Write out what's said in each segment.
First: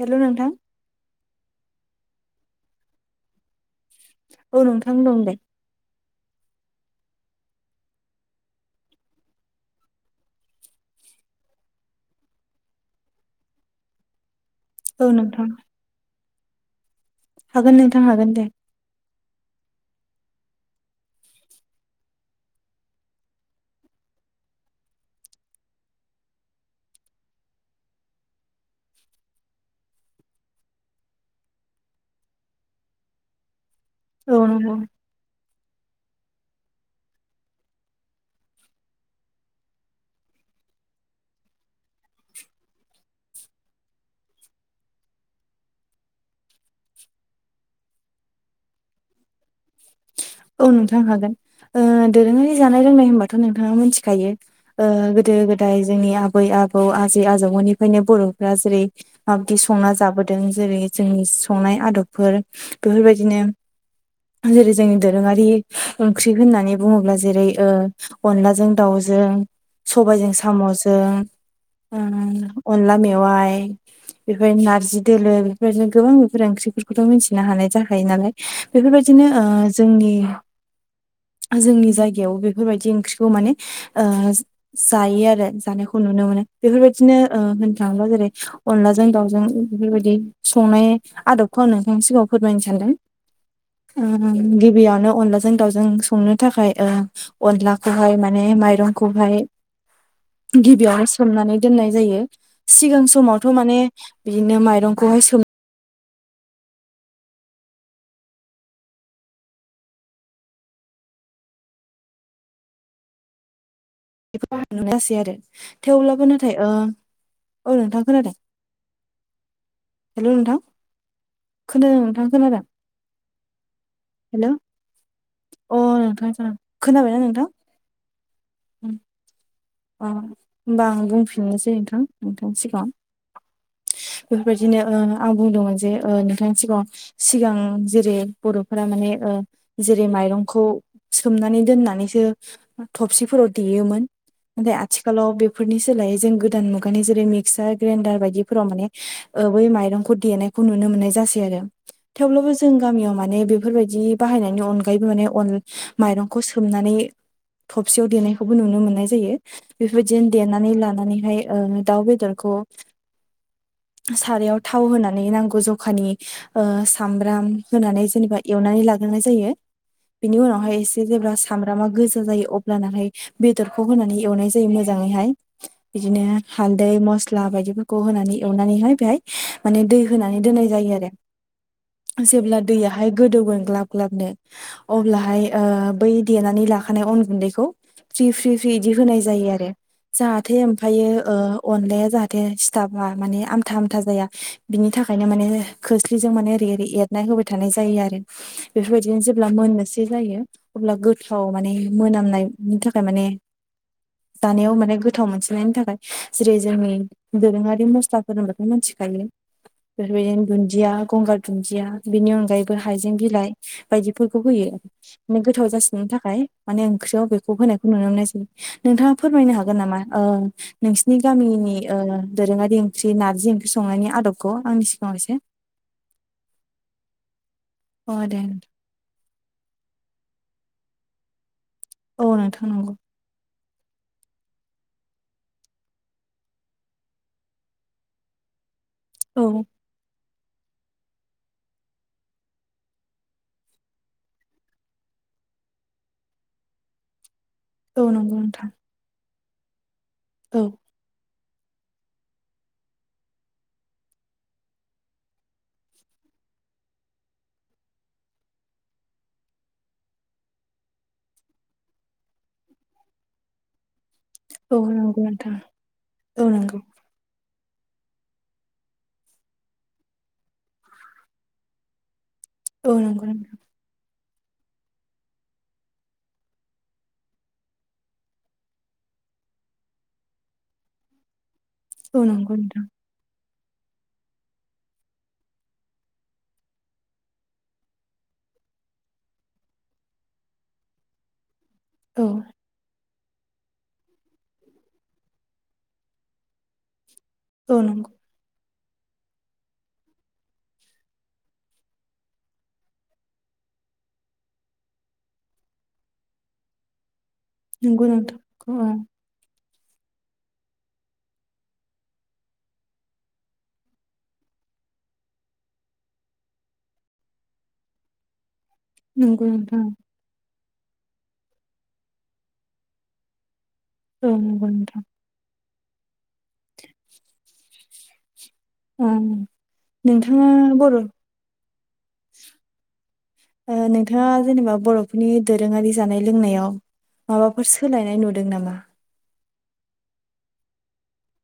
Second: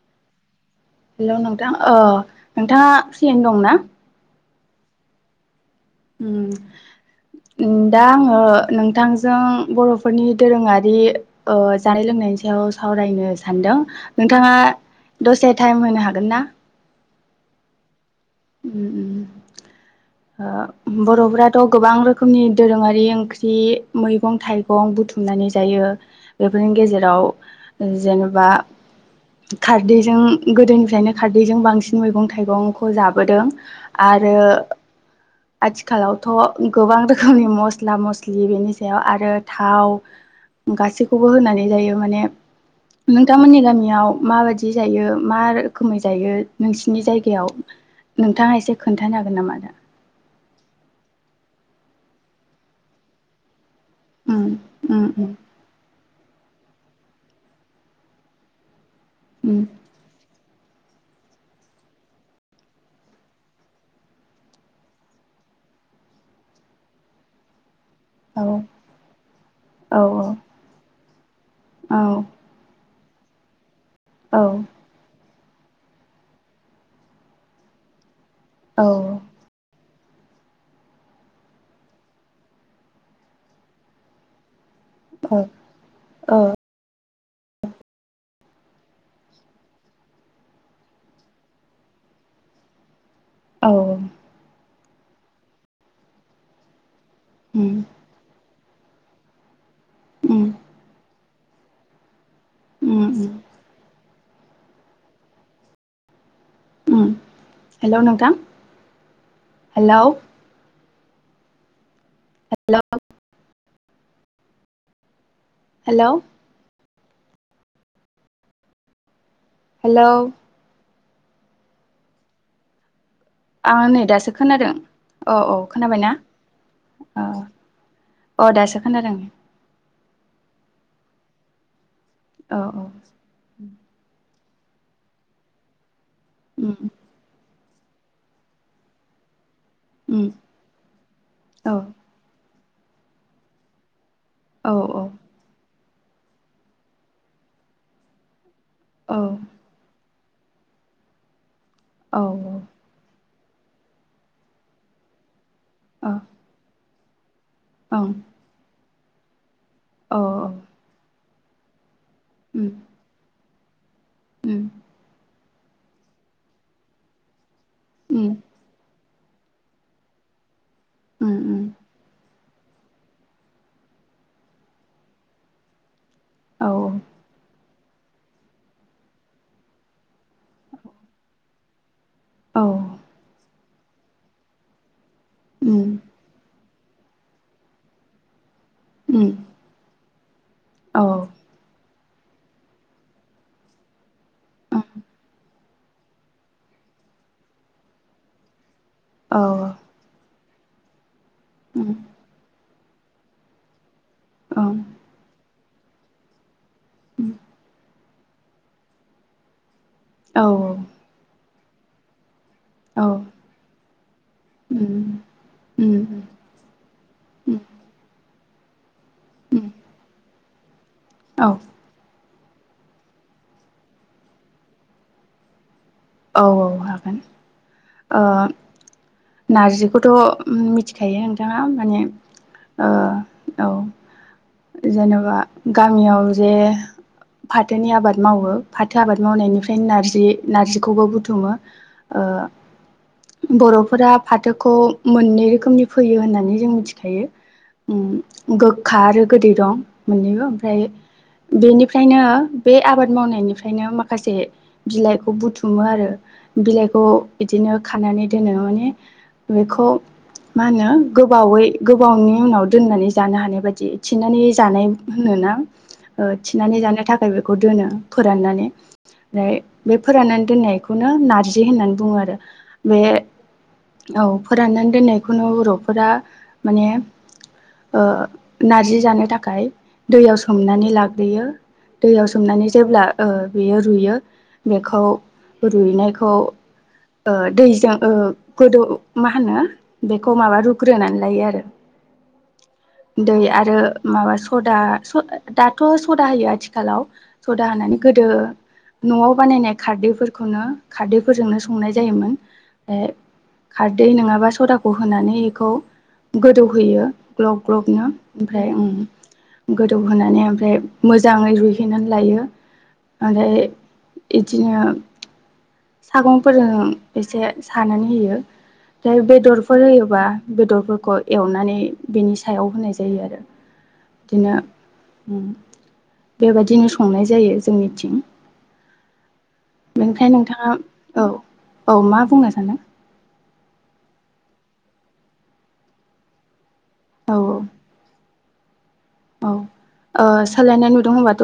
हेल' नोंथां हेलौ नोंथां ओ नोंथाङा फ्रियैनो दंना औ नोंथां दं दे उम दा आङो नोंथांजों बर'फोरनि दोरोङारि ओ जानाय लों नायनि सायाव सावरायनो सानदों नोंथाङा औ नोंथां दसे टाइम होनो हागोन ना हागोन नोंथां हागोन दे उम उम ओ बर'फोराथ' गोबां रोखोमनि दोरोङारि ओंख्रि मैगं थाइगं बु थुमनानै जायो बेफोरनि गेजेराव जेनेबा खारदैजों गोदोनिफ्रायनो खारदैजों बांसिन मैगं थाइगंखौ जाबोदों औ आरो नोंगौ [inaudible] आथिखालावथ' गोबां रोखोमनि मस्ला मस्लि बेनि सायाव आरो थाव गासैखौबो होनानै जायो माने नोंथांमोननि गामियाव माबायदि जायो मा रोखोमै जायो नोंसिनि जायगायाव नोंथाङा एसे खोन्थानो हागोन नामा दा औ नोंथां हागोन ओ दोरोङारि जानाय लोंनाय होनबाथ' नों थाङा मिथिखायो उम ओ उम गोदो गोदाय जोंनि आ बै आबौ आजै आजौमोननिफ्रायनो बर'फोरा जेरै माबादि उम संना जाबोदों जेरै जोंनि संनाय आदबफोर बेफोरबायदिनो जेरै जोंनि दोरोङारि ओंख्रि होननानै बुङोब्ला जेरै औ अनलाजों दाउजों औ सबायजों साम'जों औ अनला मेवाय बेनिफ्राय औ नारजि दोलो बेबायदिनो गोबां बेफोर ओंख्रिफोरखौथ' मिथिनो हानाय जाखायो नालाय बेफोरबायदिनो औ ओ जोंनि जोंनि जायगायाव बेफोरबायदि ओंख्रिखौ माने ओ जायो औ आरो जानायखौ नुनो मोनो औ बेफोरबायदिनो ओ होननो थाङोबा जेरै अनलाजों दाावजों बेबायदि संनाय आदबखौं आं नोंथांनि सिगाङाव फोरमायनो सानदों औ ओ गिबियावनो अनलाजों दाउजों संनो थाखाय ओ उम अनलाखौहाय माने माइरं खौहाय उम गिबियावहाय सोमनानै दोननाय जायो सिगां उम समावथ' माने बिदिनो माइरंखौहाय सोमो उम हेल' नोंथां हेल' हेल' बेखौ आं नुनाय जासै आरो हेलौ थेवब्लाबो नाथाय ओ औ नोंथां खोनादों हेल' खोनादों नोंथां खोनादों आं नै दासो हेल' अ खोनादों औ औ खोनाबायना नोंथां खोनाबायना औ नोंथां अ दासो खोनादों अ होमबा आं बुंफिननोसै नोंथां नोंथांनि औ औ सिगाङाव बेफोरबायदिनो ओ आं बुंदोंमोन जे ओ नोंथांनि उम सिगाङाव सिगां जेरै बर'फोरा माने जेरै उम माइरंखौ सोमनानै औ दोननानैसो थबसिफोराव देयोमोन औ नाथाय औ आथिखालाव बेफोरनि जों गोदान मुगानि जेरै मिसार ग्रेनडार बायदिफोराव माने औ बै माइरंखौ देनायखौ नुनो मोननाय जासै आरो औ थेवब्लाबो जों गामियाव माने बेफोरबायदि बाहायनायनि अनगायैबो माने अन माइरंखौ सोमनानै थबसियाव ओं देनायखौबो नुनो मोननाय जायो औ बेफोरबायदिनो देनानै लानानैहाय दाउ बे बेदरखौ उम सारायाव उम थाव होनानै नांगौ जखानि सामब्राम होनानै उम जेनेबा एवनानै लाग्रोनाय जायो बिनि उनावहाय जेब्ला उम उम सामब्रामा गोजा जायो अब्ला लानानैहाय बेदरखौ होनानै एवनाय जायो मोजाङैहाय बिदिनो औ हालदै मस्ला बायदि होनानै एवनानैहाय बेहाय माने दै होनानै दोननाय जायो आरो जेब्ला औ दैयाहाय गोदौगोन ग्लाब ग्लाबनो अब्लाहाय उम बै देनानै ला खानाय अन गुन्दैखौ फ्रि फ्रि बिदि होनाय उम जायो आरो जाहाथे औ ओमफ्रायै अनलाया जाहाथे बिजाब आ बा माने आमथा आमथा जाया बिनि थाखायनो माने खोस्लिजों माने ओरै ओरै एरनाय होबाय थानाय जायो आरो बेफोर बायदिनो औ जेब्ला मोननोसै जायो अब्ला गोथाव माने उम मोनामनायनि थाखाय माने जानायाव ओं माने गोथाव मोनसिननायनि थाखाय जेरै जोंनि उम दोरोङारि मस्लाफोर होनबाथ' मिथिखायो बेफोर औ बायदिनो दुन्दिया गंगार दुन्दिया बिनि अनगायैबो औ हाइजें बिलाइ बायदिफोरखौ होयो उम माने गोथाव उम जासिनो थाखाय माने ओंख्रिरियाव नुनोमोननासै नोंथाङा फोरमायनो उम हागोन नामा नोंसोरनि औ गामिनि ओ दोरोङारि ओंख्रि नारजि ओंख्रि संनायनि आदबखौ आंनि सिगाङाव एसे औ औ हागोन अ ओ दे नारजिखौथ' मिथिखायो नोंथाङा माने औ नोंथां ओ नंगौ औ जेनेबा गामियाव जे फाथोनि आबाद मावो फाथो आबाद औ मावनायनिफ्रायनो नारजि नारजिखौबो बुथुमो बर'फोरा फाथोखौ मोननै रोखोमनि फैयो होननानै जों मिथिखायो औ नंगौ नोंथां गोखा आरो गोदै दं मोननैबो औ ओमफ्राय बेनिफ्रायनो बे आबाद मावनायनिफ्रायनो माखासे बिलाइखौ बुथुम खुमो आरो बिलाइखौ बिदिनो खानानै दोनो माने बेखौ मा होनो गोबावै गोबावनि उनाव दोननानै जानो हानाय बायदि थिन्नानै औ जानाय नंगौ होनोना नोंथां औ थिनानै नंगौ जानो थाखायबो बेखौ दोनो फोराननानै ओमफ्राय बे फोराननानै दोननायखौनो नारजि होननानै बुङो आरो औ बे नंगौ नंगौ औ फोराननानै दोननायखौनो बर'फोरा माने ओ नारजि जानो थाखाय दैयाव सोमनानै लाग्रोयो औ दैयाव नंगौ सोमनानै नोंथां जेब्ला बेयो रुयो बेखौ रुइनायखौ दैजों गोदौ मा होनो बेखौ माबा रुग्रोनानै लायो आरो त दै आरो माबा सदा दाथ' सदा होयो आथिखालाव सदा होनानानै गोदो न'आव बानायनाय खारदैफोर नो खारदैफोरजोंनो संनाय जायोमोन खारदै नङाबा सदाखौ होनानै बेखौ गोदौहोयो ग्लब ग्लबनो नंगौ नंगौ नोंथां ओमफ्राय औ ओ गोदौहोनानै ओमफ्राय मोजाङै रुहैनानै लायो आरो इदिनो सागंफोरजों एसे सानानै होयो। बेहाय नंगौ बेदरफोर नोंथां होयोबा बेदरफोरखौ एवनानै बेनि सायाव होनाय जायो आरो। औ बिदिनो नंगौ नोंथां बेबायदिनो संनाय जायो जोंनिथिं। ओम। बेनिफ्रायाय नोंथाङा औ औ मा बुंनो सानो? ओ नोंथाङा जेनेबा बर'फोरनि दोरोङारि जानाय लोंनायाव औ माबाफोर सोलायनाय नु दों नामा? औ। ओ सोलायनाय नुदों होनबाथ'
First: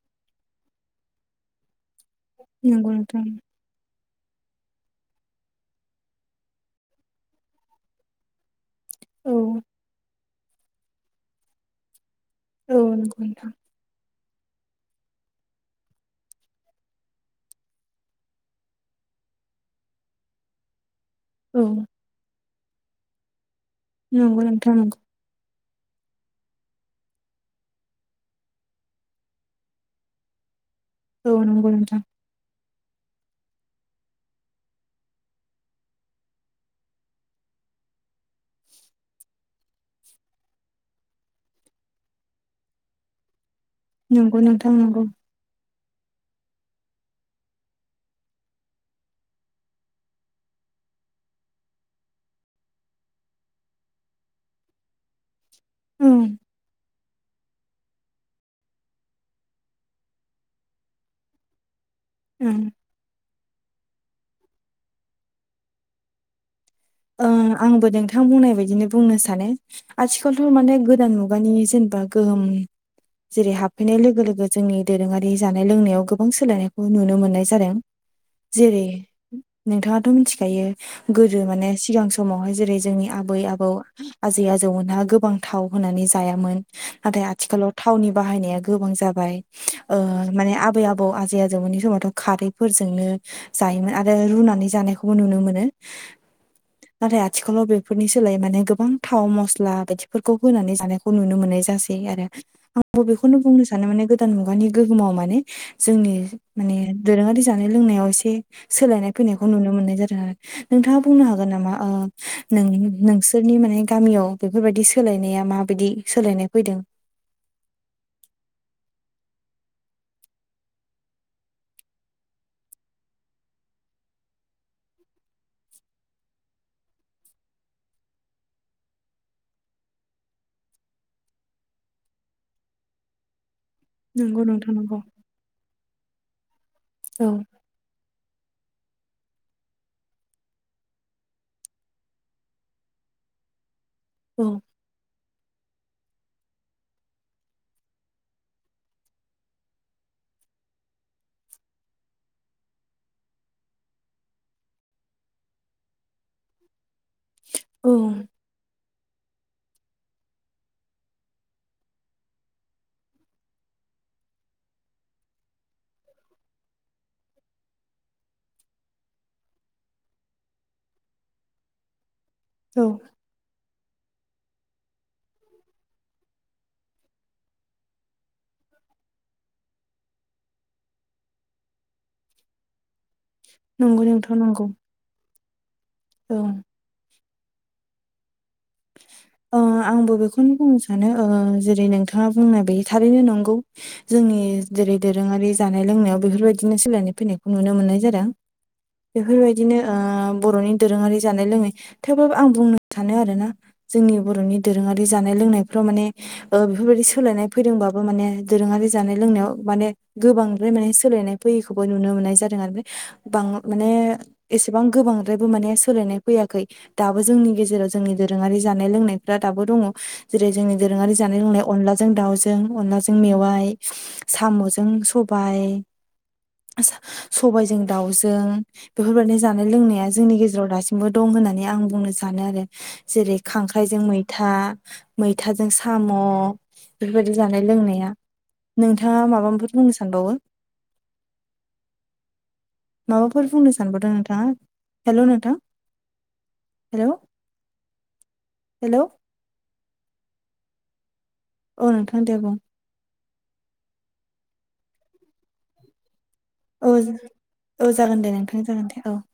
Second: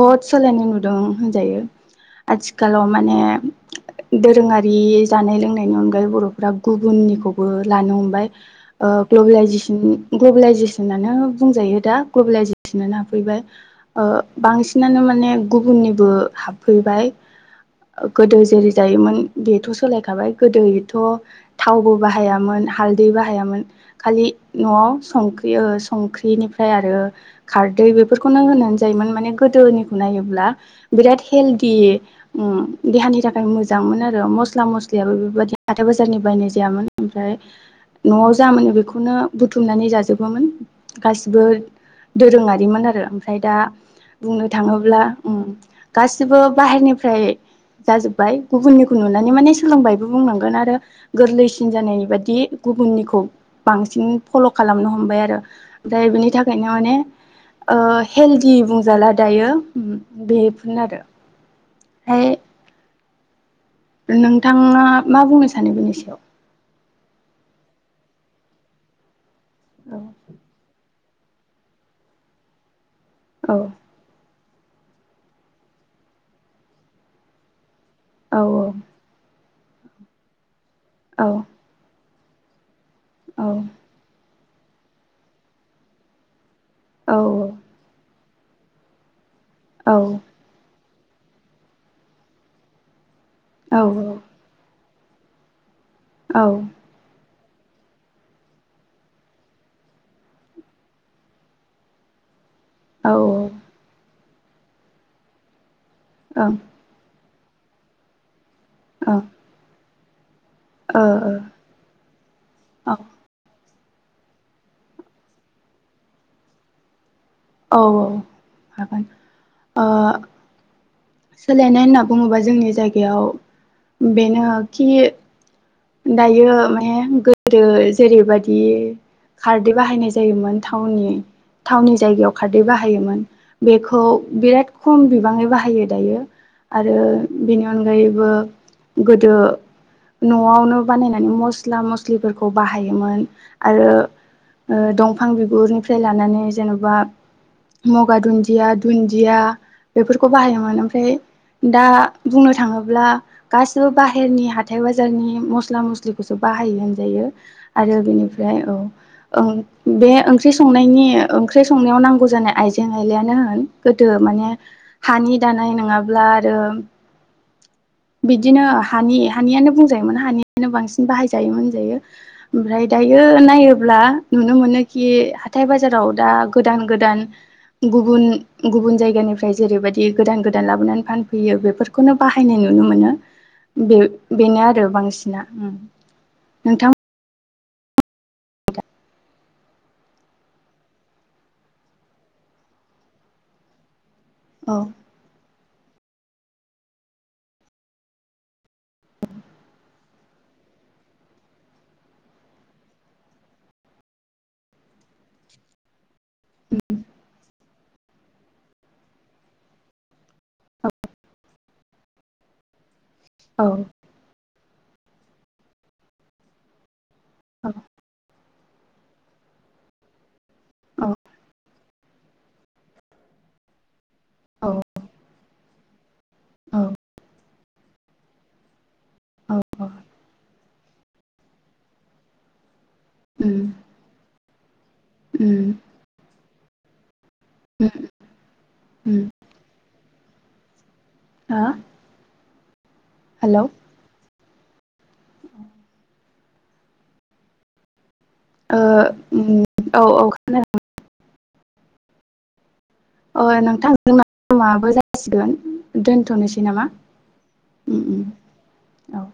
बहुत सोलायनाय नुदों होनजायो। आथिखालाव नंगौ माने नोंथां दोरोङारि जानाय लोंनायनि अनगायै बर'फ्रा गुबुननिखौबो लानो हमबाय। ओ औ ग्लबेलाइजेसन ग्लबेलाइजेसनानो बुंजायो दा। औ ग्लबेलाइजेसनानो नंगौ हाबफैबाय नोंथां ओ बांसिनानो माने गुबुननिबो हाबफैबाय गोदो जेरै जायोमोन बेथ' सोलायखाबाय। गोदो थ' औ थावबो बाहायोन हालदै बाहायामोन, खालि नंगौ नोंथां न'आव नंगौ सं ख्रि संख्रिनि ओमफ्राय आरो खारदै बेफोरखौनो होना जायोमोन माने गोदोनिखौ नायोब्ला बिराद औ नंगौ हेल्टी नोंथां ओम देहानि थाखाय मोजांमोन आरो मस्ला मस्लियाबो बेबायदि हाथाय बाजारनि बायनाय जायामोन। ओमफ्राय न'आव जा मोनो बेखौनो बुथुमनानै जाजोबोमोन गासै बो दोरोङारिमोन आरो। ओमफ्राय दा नंगौ बुंनो नोंथां थाङोब्ला नंगौ ओम गासिबो बाहेरनिफ्राय जाजोब्बाय, गुबुननिखौ नुनानै माने सोलोंबायबो बुंनांगोन आरो गोरलैसिन जानायनि बादि गुबुननिखौ बांसिन फल' खालामनो हमबाय आरो ओमफ्राय बिनि ओं थाखायनो माने ओ हेल्टी बुंजाला दायो ओ बेफोरनो आरो। ओं [unintelligible] नोंथाङा मा बुंनो सानो बेनि सायाव? ओं आंबो नोंथां बुंनाय बायदिनो बुंनो सानो आथिखालथ' माने गो दान मुगानि जेनेबा गोहोम औ जेरै हाबफैनाय लोगो लोगो जोंनि दोरोङारि जानाय लोंनायाव गोबां सोलायनायखौ नुनो मोननाय जादों। औ औ। जेरै नोंथाङाथ' मिथिखायो औ गोदो माने सिगां समावहाय जेरै जोंनि आबै औ आबौ आजै आजौमोनहा गोबां थाव होनानै जायामोन नाथाय औ औ आथिखालाव थावनि बाहायनाया गोबां जाबाय औ ओ माने आबै आबौ आजै आजौमोननि समावथ' खारैफोरजोंनो औ जायोमोन आरो रुनानै जानायखौ बो नुनो मोनो। औ। नाथाय आथिखालाव बेफोरनि सोलाय माने गोबां थाव मस्ला बायदिफोरखौ होनानै जानायखौ नुनो मोननाय जासै आरो। [unintelligible] आंबो औ बेखौनो ओं बुंनो सानो माने गोदान मुगानि गोहोमाव माने जोंनि ओं माने दोरोङारि जानाय लोंनायाव एसे सोलायनाय ओ फैनायखौ नुनो मोननाय जादों आरो नोंथाङा बुंनो ओ हागोन नामा ओ नों औ नोंसोरनि माने गामियाव बेफोरबायदि सोलायनाया माबायदि सोलायनाय फैदों? औ औ हागोन। ओ सोलायनाय होनना बुङोबा जोंनि जायगायाव बेनोखि दायो माने गोदो जेरैबायदि खारदै बाहायनाय जायोमोन थावनि थावनि जायगायाव खारदै बाहायोमोन। बेखौ नंगौ बिराद नोंथां नंगौ खम बिबाङै बाहायो दायो आरो औ बेनि अनगायैबो गोदो न न'आवनो बानायनानै मस्ला मस्लिफोरखौ बाहायोमोन आरो औ ओ दंफ फां बिगुरनिफ्राय लानानै जेन'बा मगा दुन्दिया दुन्दिया बेफोरखौ बाहायोमोन ओमफ्राय दा बुंनो थाङोब्ला गासिबो बाहेरनि हाथाय बाज जारनि मस्ला मस्लिखौसो बाहायो होनजायो औ आरो बेनिफ्राय औ ओ बे ओंख्रि संनायनि ओंख्रि संनायाव नांगौ जानाय आइजें आइलायानो ओ गोदो माने हानि दानाय नङाब्ला आरो बिदिनो हानि हानियानो बुं जायोमोन हानियानो बांसिन बाहायजायोमोन होनजायो। ओमफ्राय औ दायो नायो ब्ला नुनो मोनो कि हाथाय बाजाराव दा गोदान- गोदान गुबुन-गुबुन जायगानिफ्राय जेरैबायदि गोदान-गोदान लाबोनानै फानफैयो बेफोरखौनो बाहायनाय नु नुनो मोनो। नंगौ नोंथा' नंगौ गोबांसिना ओम औ [inaudible] ओ आंबो बेखौनो बुंनो सानो ओ जेरै नोंथाङा बुंनाय बे थारैनो नंगौ। जोंनि औ जेरै दोरोङारि जानाय लोंनायाव बेफोरबायदिनो सोलायनाय फैनायखौ नुनो मोननाय जादों। बेफोरबायदिनो ओ बर'नि दोरोङारि जानाय लोनाय थेवब्लाबो आं बुंनो सानो आरोना जोंनि बर'नि दोरोङारि जानाय-लोंनायफ्राव माने ओ बेफोरबायदि सोलायनाय फैदोंबाबो माने दोरो ङारि जानाय- लोंनायाव माने गोबांद्राय माने सोलायनाय फैयैखौबो नुनो मोननाय जादों आरोने। गोबां औ माने एसेबां गोबांद्रायबो माने सोलायनाय फैयाखै। दाबो जोंनि गेजेराव जोंनि दोरोङारि जानाय लोंनायफ्रा दाबो दङ। जेरै जोंनि औ दोरोङारि जानाय लोंनाय अनलाजों दाउजों, अनलाजों मेवाइ, औ साम'जों सब बाय, औ सबायजों दाउजों बेफोरबायदि औ औ जानाय-लोंनाया जोंनि गेजेराव दासिमबो दं होननानै आं बुंनो सानो आरो। जेरै उम खांख्राइजों मैथा, मैथाजों उम साम', बेबादि उम जानाय-लोंनाया नोंथाङा उम माबाफोर बुंनो सानबावो? हा माबाफोर हेलौ बुंनो सानबावदों नोंथाङा? हेलौ नोंथां हेलौ ओ ओम औ औ खोना औ नोंथां दे बुं अ नोंथां जोंना टाइमाबो जासिगोन दोन थ'नोसै नामा? औ औ ओम जागोन ओम दे नोंथां जागोन दे औ